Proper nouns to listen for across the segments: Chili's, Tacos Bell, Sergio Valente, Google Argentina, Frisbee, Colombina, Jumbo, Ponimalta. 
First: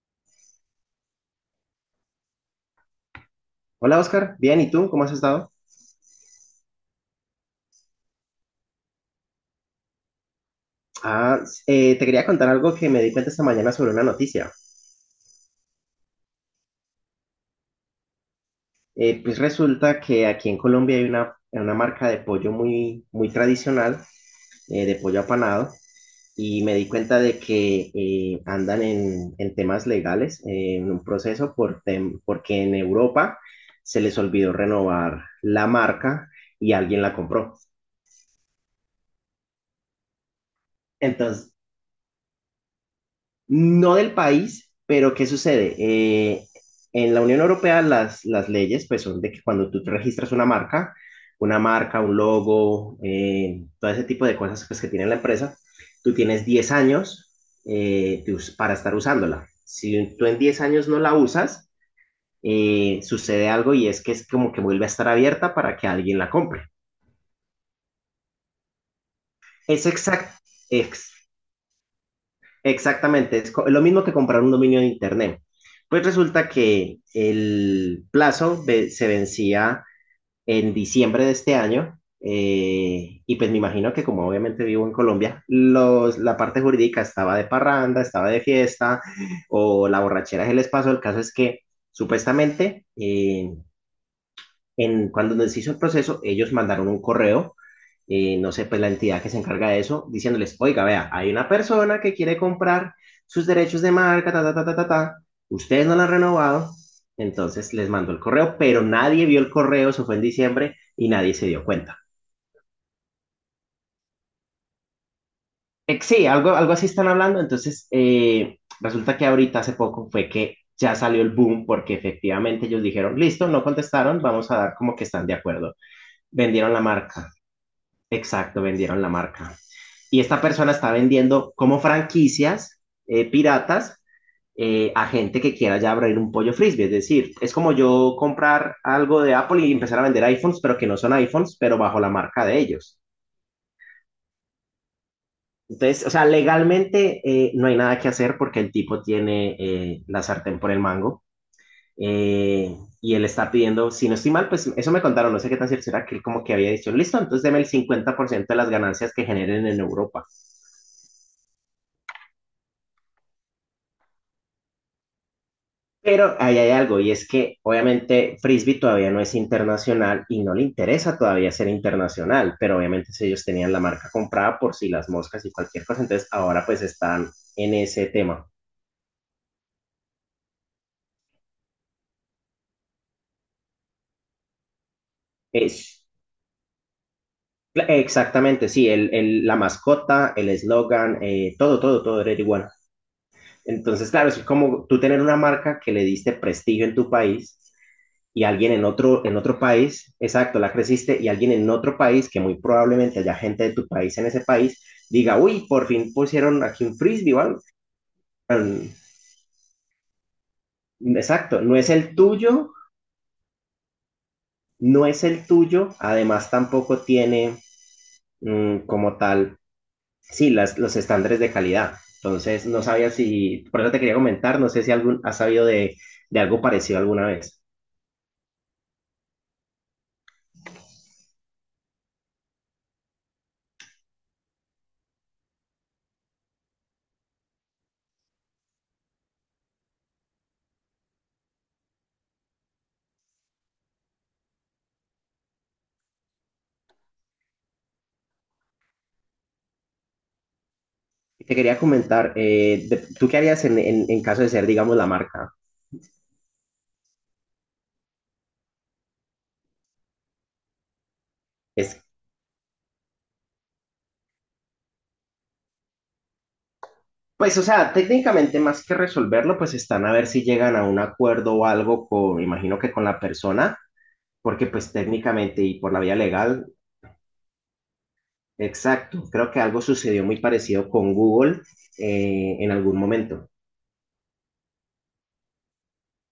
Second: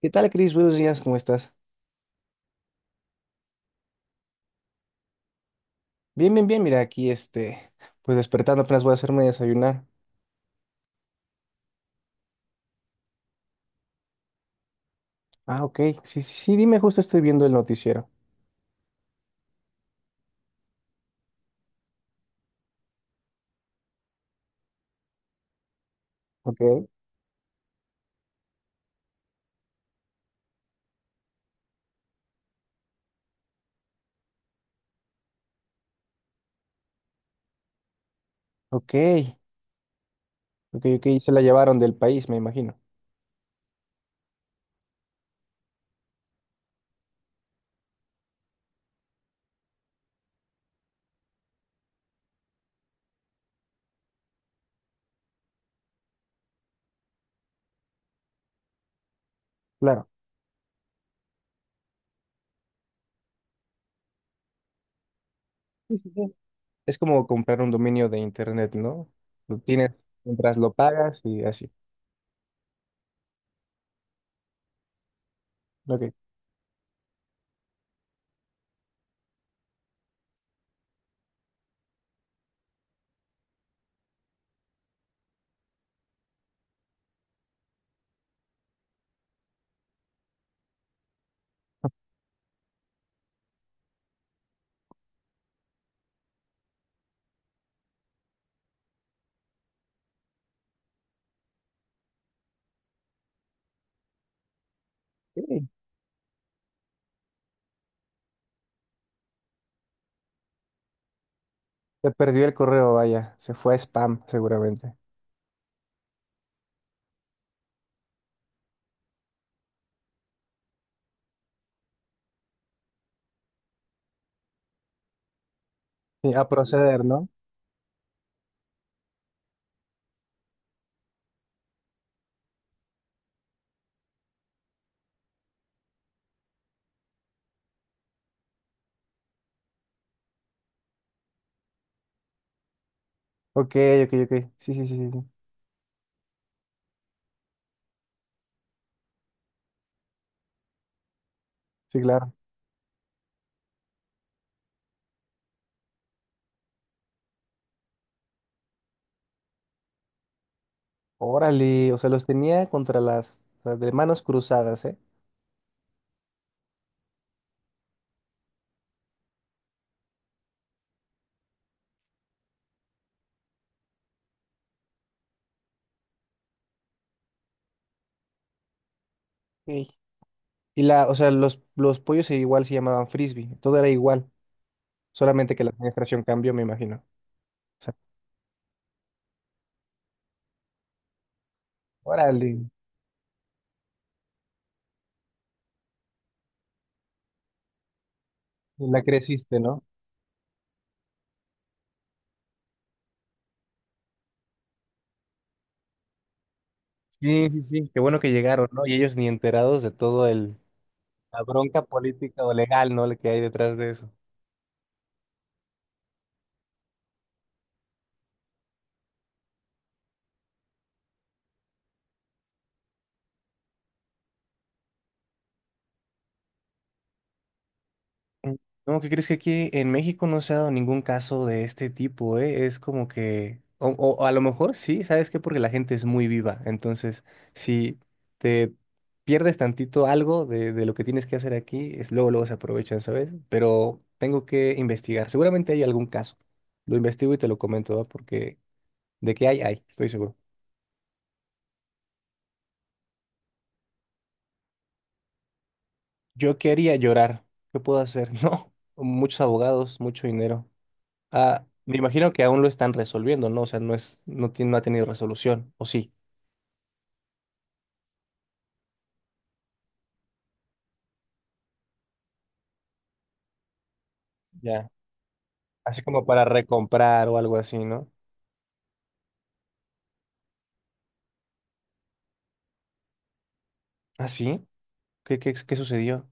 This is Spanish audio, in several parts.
¿Qué tal, Cris? Buenos días, ¿cómo estás? Hola Oscar, bien, ¿y tú? ¿Cómo has estado? Bien, bien, bien, mira, pues despertando, apenas voy a hacerme desayunar. Ah, te quería contar algo que me di cuenta esta mañana sobre una noticia. Ah, ok, sí, sí, sí, dime, justo estoy viendo el noticiero. Pues resulta que aquí en Colombia hay una marca de pollo muy, muy tradicional, de pollo apanado, y me di Ok. cuenta de que andan en temas legales, en un proceso, porque en Europa se les olvidó renovar la marca y alguien la compró. Ok, ok, ok, se la Entonces, llevaron del país, me imagino. no del país, pero ¿qué sucede? En la Unión Europea las leyes pues son de que cuando tú te registras una marca, un logo, todo ese tipo de cosas pues, que tiene la empresa, tú tienes 10 años, para estar usándola. Claro. Si tú en 10 años no la usas, sucede algo y es que es como que vuelve a estar abierta para que Sí, sí, alguien la sí. compre. Es como comprar un dominio de internet, ¿no? Lo Es tienes exacto. mientras lo pagas y así. Exactamente, es lo mismo que comprar un dominio de internet. Pues Ok. resulta que el plazo se vencía en diciembre de este año, y pues me imagino que como obviamente vivo en Colombia, la parte jurídica estaba de parranda, estaba de fiesta o la borrachera se les pasó. El caso es que supuestamente, cuando nos hizo el proceso, ellos mandaron un correo, no sé, pues la entidad que se encarga de eso, diciéndoles, oiga, vea, hay una persona que quiere comprar sus derechos de marca, ta, ta, ta, ta, ta, ta. Sí. Ustedes no la han renovado, entonces les mandó el correo, pero nadie vio el correo, eso fue en diciembre y nadie se dio cuenta. Se perdió el correo, vaya, se fue a spam seguramente. Sí, algo así están hablando, entonces, resulta que ahorita hace poco fue que ya salió el boom porque efectivamente ellos dijeron, listo, no contestaron, vamos a dar como que están de acuerdo. Sí, a Vendieron la proceder, ¿no? marca. Exacto, vendieron la marca. Y esta persona está vendiendo como franquicias, piratas, a gente que quiera ya abrir un pollo frisbee. Es decir, es como yo comprar algo de Apple y empezar a vender iPhones, pero que no son iPhones, pero bajo la marca de ellos. Ok, ok, ok, sí, sí, sí, sí, sí, Entonces, o sea, legalmente, no hay nada que hacer porque el tipo tiene, la sartén por el mango. sí, claro. eh, y él está pidiendo, si no estoy mal, pues eso me contaron, no sé qué tan cierto será, que él como que había dicho, listo, entonces deme el 50% de las ganancias que generen en Europa. Órale, o sea, los tenía contra las de manos cruzadas, ¿eh? Pero ahí hay algo, y es que obviamente Frisbee todavía no es internacional y no le interesa todavía ser internacional, pero obviamente si ellos tenían la marca comprada por si las moscas y cualquier cosa, entonces ahora pues están en ese tema. Sí. Y la, o sea, los pollos igual se llamaban frisbee, todo era igual, solamente que la Es, administración cambió, me imagino. O sea, exactamente, sí, la mascota, el eslogan, todo, todo, todo era órale, igual. Entonces, claro, es como tú tener una marca que le diste prestigio en tu país y alguien en la otro, en creciste, otro ¿no? país, exacto, la creciste y alguien en otro país, que muy probablemente haya gente de tu país en ese país, diga, uy, por fin pusieron aquí un frisbee, Sí, ¿vale? sí, sí, qué bueno que llegaron, ¿no? Um, Y ellos ni enterados de todo el, la exacto, no bronca es el política o tuyo, legal, ¿no? La que hay detrás de eso. no es el tuyo, además tampoco tiene, como tal, sí, los estándares de calidad. Entonces, no sabía si, por eso te quería comentar, no sé si algún, has sabido de algo parecido alguna vez. Mm, no, ¿qué crees que aquí en México no se ha dado ningún caso de este tipo, eh? Es como que, o a lo mejor sí, ¿sabes qué? Porque la gente es muy viva. Entonces, si te pierdes tantito algo de lo que tienes que hacer aquí, es luego, luego se aprovechan, ¿sabes? Pero tengo que investigar. Seguramente hay algún caso. Lo investigo y te lo comento, ¿va? Porque de que hay, estoy seguro. Te quería comentar, de, ¿tú qué harías en, en caso de ser, digamos, la marca? Yo quería llorar. ¿Qué puedo hacer? No, muchos abogados, mucho dinero. Ah, me Es, imagino que aún lo están resolviendo, ¿no? O sea, no es, no tiene, no ha tenido resolución, ¿o sí? Pues, o sea, técnicamente más que resolverlo, pues están a ver si llegan a un acuerdo o algo con, me imagino que con la persona, porque Ya. pues técnicamente y por la Así vía como para legal, recomprar o algo así, ¿no? exacto, creo que algo sucedió muy parecido con Google, en algún momento. ¿Ah, sí? ¿Qué, qué, qué sucedió?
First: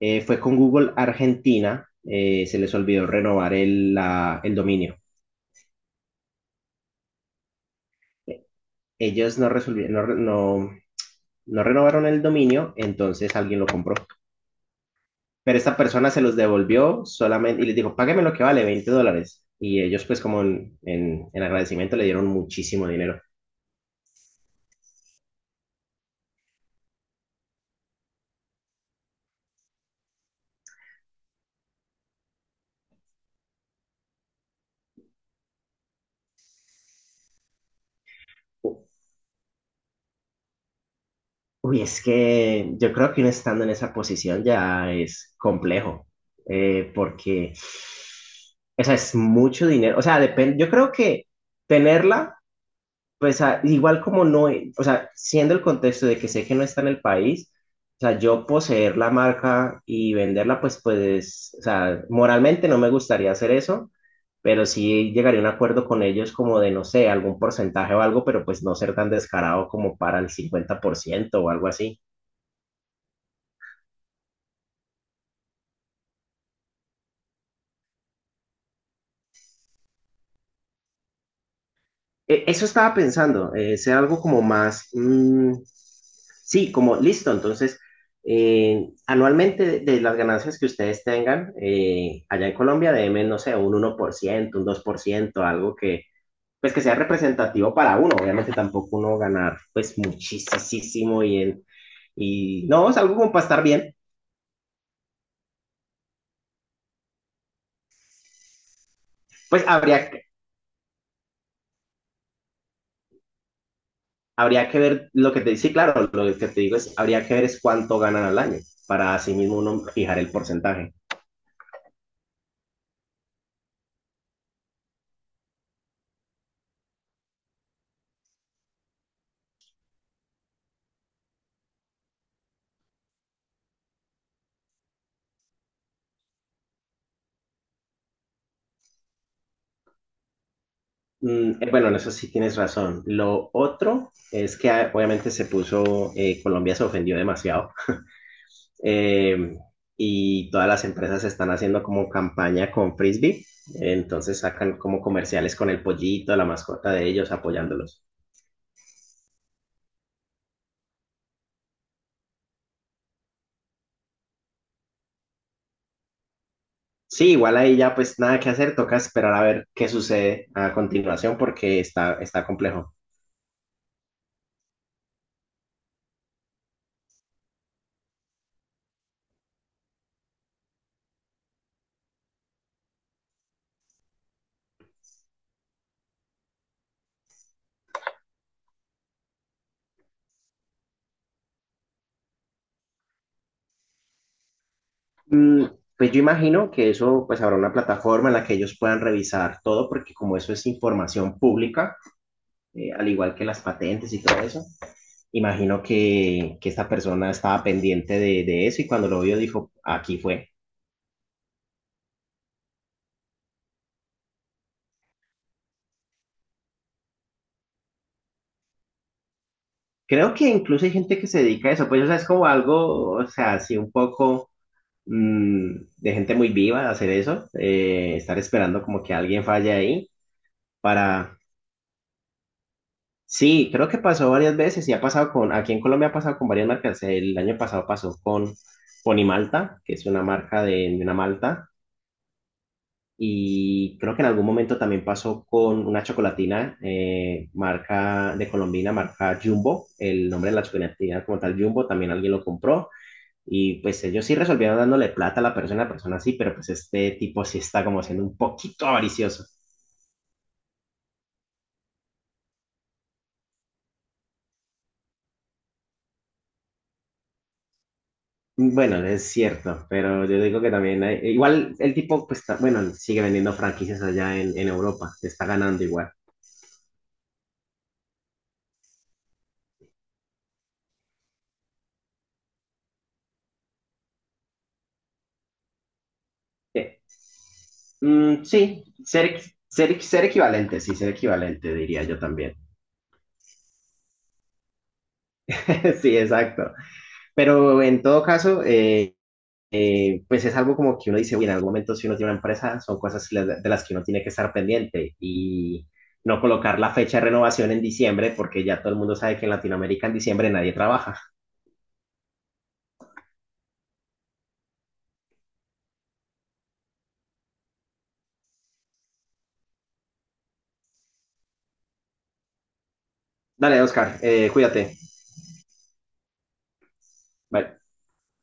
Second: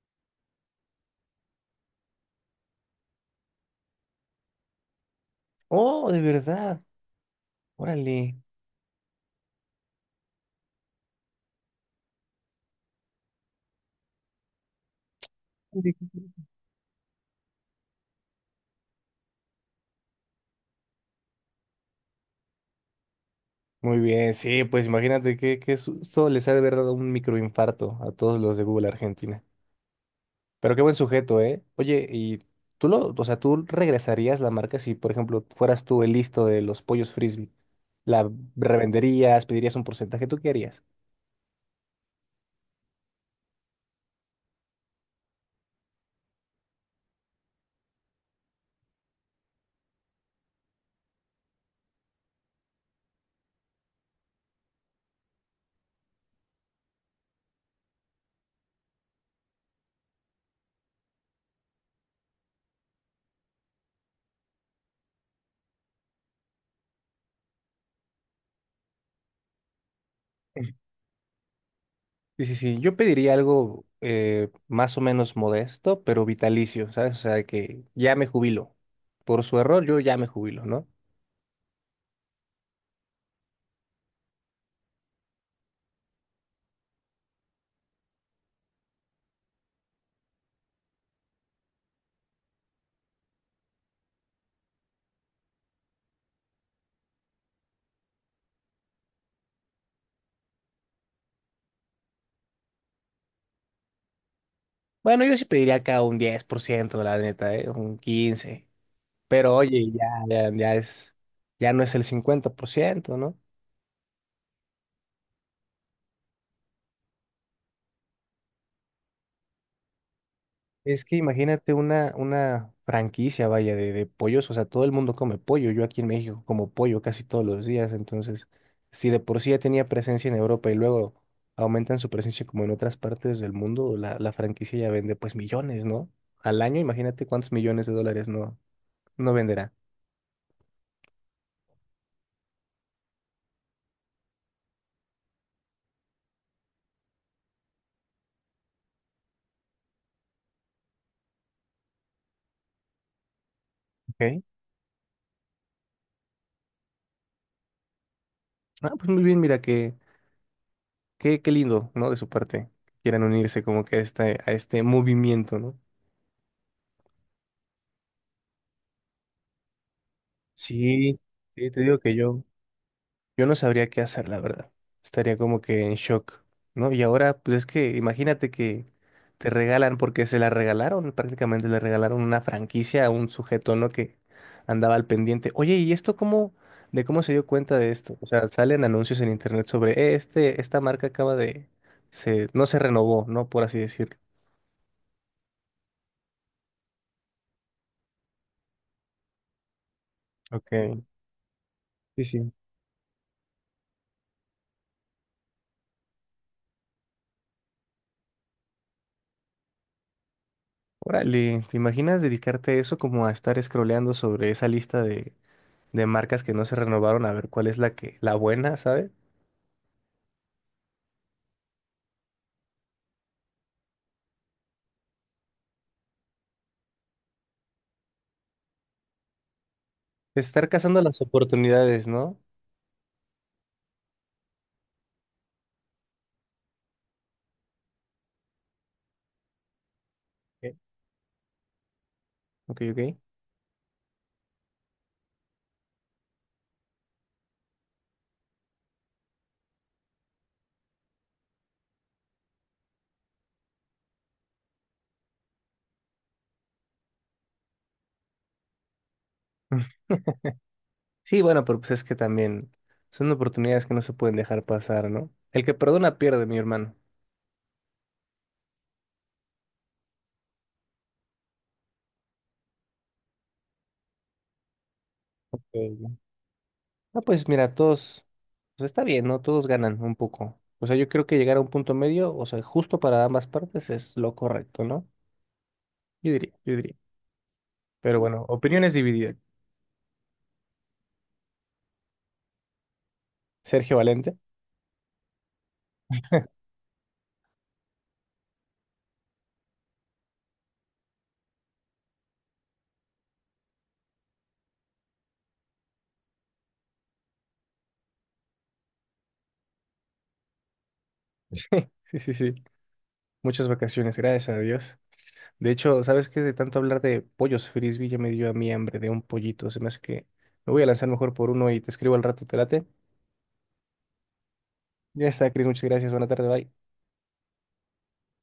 Fue con Google Argentina. Se les olvidó renovar el dominio. Oh, de verdad. Órale. Ellos no, resolvi- no, re- no, no renovaron el dominio, entonces alguien lo compró. Pero esta persona se los devolvió solamente y les dijo, págame lo que vale, $20. Y ellos pues como en, en agradecimiento le dieron muchísimo dinero. Muy bien, sí, pues imagínate qué, qué susto les ha de haber dado un microinfarto a todos los de Google Argentina. Pero qué buen sujeto, ¿eh? Oye, y tú lo, o sea, tú regresarías la marca si, por ejemplo, fueras tú el listo de los pollos frisbee. ¿La U- revenderías? ¿Pedirías un porcentaje? ¿Tú qué harías? Uy, es que yo creo que uno estando en esa posición ya es complejo, porque, o sea, es mucho dinero, o sea, depende, yo creo que tenerla. Igual como no, o sea, siendo el contexto de que sé que no está en el país, o sea, yo poseer la marca y venderla, pues, o sea, moralmente no me gustaría hacer eso, pero sí llegaría a un acuerdo con ellos como de, no sé, algún porcentaje o algo, pero pues no ser tan descarado como para el 50% o algo así. Sí, sí, sí. Yo pediría algo más o menos modesto, pero vitalicio, ¿sabes? O sea, de que ya me jubilo. Por su error, yo ya me jubilo, ¿no? Eso estaba pensando, ser algo como más, sí, como listo. Entonces, anualmente de las ganancias que ustedes tengan, allá en Colombia, deben, no sé, un 1% un 2% algo que, pues, que sea representativo para uno. Obviamente tampoco uno ganar, pues, muchísimo y no, es algo como para estar bien. Bueno, yo sí pediría acá un 10%, la neta, ¿eh? Un 15%. Pero Pues oye, ya, habría, que- ya, ya es, ya no es el 50%, ¿no? Habría que ver lo que te dice, claro, lo que te digo es, habría que ver es cuánto ganan al año para así mismo uno fijar el porcentaje. Es que imagínate una franquicia, vaya, de pollos, o sea, todo el mundo come pollo, yo aquí en México como pollo casi todos los días, entonces, si de por sí ya tenía presencia en Europa y luego aumentan su presencia como en otras partes del mundo, la franquicia ya vende pues millones, ¿no? Al año, imagínate cuántos millones de dólares no, no venderá. Bueno, en eso sí tienes razón. Lo otro es que, obviamente se puso, Colombia se ofendió demasiado. Eh, y todas las empresas están haciendo como campaña con Frisbee, entonces Ok. sacan como comerciales con el pollito, la mascota de ellos, apoyándolos. Ah, pues muy bien, mira, qué, qué, qué lindo, ¿no? De su parte, que quieran unirse como que a este movimiento, ¿no? Sí, igual ahí ya pues nada que hacer, toca esperar a ver qué sucede a Sí, continuación sí, porque te digo que está, yo... está complejo. Yo no sabría qué hacer, la verdad. Estaría como que en shock, ¿no? Y ahora, pues es que imagínate que te regalan, porque se la regalaron, prácticamente le regalaron una franquicia a un sujeto, ¿no? Que andaba al pendiente. Oye, ¿y esto cómo, de cómo se dio cuenta de esto? O sea, salen anuncios en internet sobre, este, esta marca acaba de, se, no se renovó, ¿no?" Por así decirlo. Mm, pues yo imagino que eso pues habrá una plataforma en la que ellos puedan revisar todo porque como eso es Ok, información pública, sí, sí. Al igual que las patentes y todo eso. Imagino que esta persona estaba pendiente de, eso y cuando lo vio dijo, aquí fue. Órale, ¿te imaginas dedicarte a eso como a estar scrolleando sobre esa lista de marcas que no se renovaron a ver cuál es la que, la buena, sabe. Creo que incluso hay gente que se dedica a eso, pues o sea, es como algo, o sea, así un poco, mm, de gente muy viva de hacer eso, estar esperando como que alguien falle ahí Estar cazando las para... oportunidades, ¿no? Sí, creo que pasó varias veces y ha pasado aquí en Colombia ha pasado con varias marcas, el año pasado pasó con Ponimalta, que es una marca de, Ok, de una malta. ok, ok. Y creo que en algún momento también pasó con una chocolatina, marca de Colombina, marca Jumbo. El nombre de la chocolatina como tal Jumbo también alguien lo compró. Y pues ellos sí resolvieron dándole plata a la persona sí, pero pues este tipo sí está como siendo un poquito avaricioso. Mm. Sí, bueno, pero pues es que también son oportunidades que no se pueden dejar pasar, ¿no? El que perdona pierde, mi hermano. Bueno, es cierto, pero yo digo que también igual el tipo pues bueno, sigue vendiendo franquicias allá en Europa, se está Ok. ganando igual. Ah, pues mira, todos, pues está bien, ¿no? Todos ganan un poco. O sea, yo creo que llegar a un punto medio, o sea, justo para ambas partes es lo correcto, ¿no? Yo diría, yo diría. Eh, Pero bueno, sí, opiniones divididas. ser equivalente, sí, ser equivalente diría yo también. Sergio Valente. Sí, exacto. Pero en todo caso, pues es algo como que uno dice, uy, en algún momento si uno tiene una empresa, son cosas de las que uno tiene que estar pendiente y no colocar la fecha de renovación en diciembre, porque ya todo el mundo sabe que en Latinoamérica en diciembre nadie trabaja. Sí, sí, sí. Muchas vacaciones, gracias a Dios. De hecho, ¿sabes qué? De tanto hablar de pollos frisbee ya me dio a mí hambre de un pollito. Se me hace que me voy a lanzar mejor por uno y te escribo al rato, ¿te late? Dale, Oscar, cuídate. Ya está, Cris, muchas gracias. Buena tarde, bye. Bye.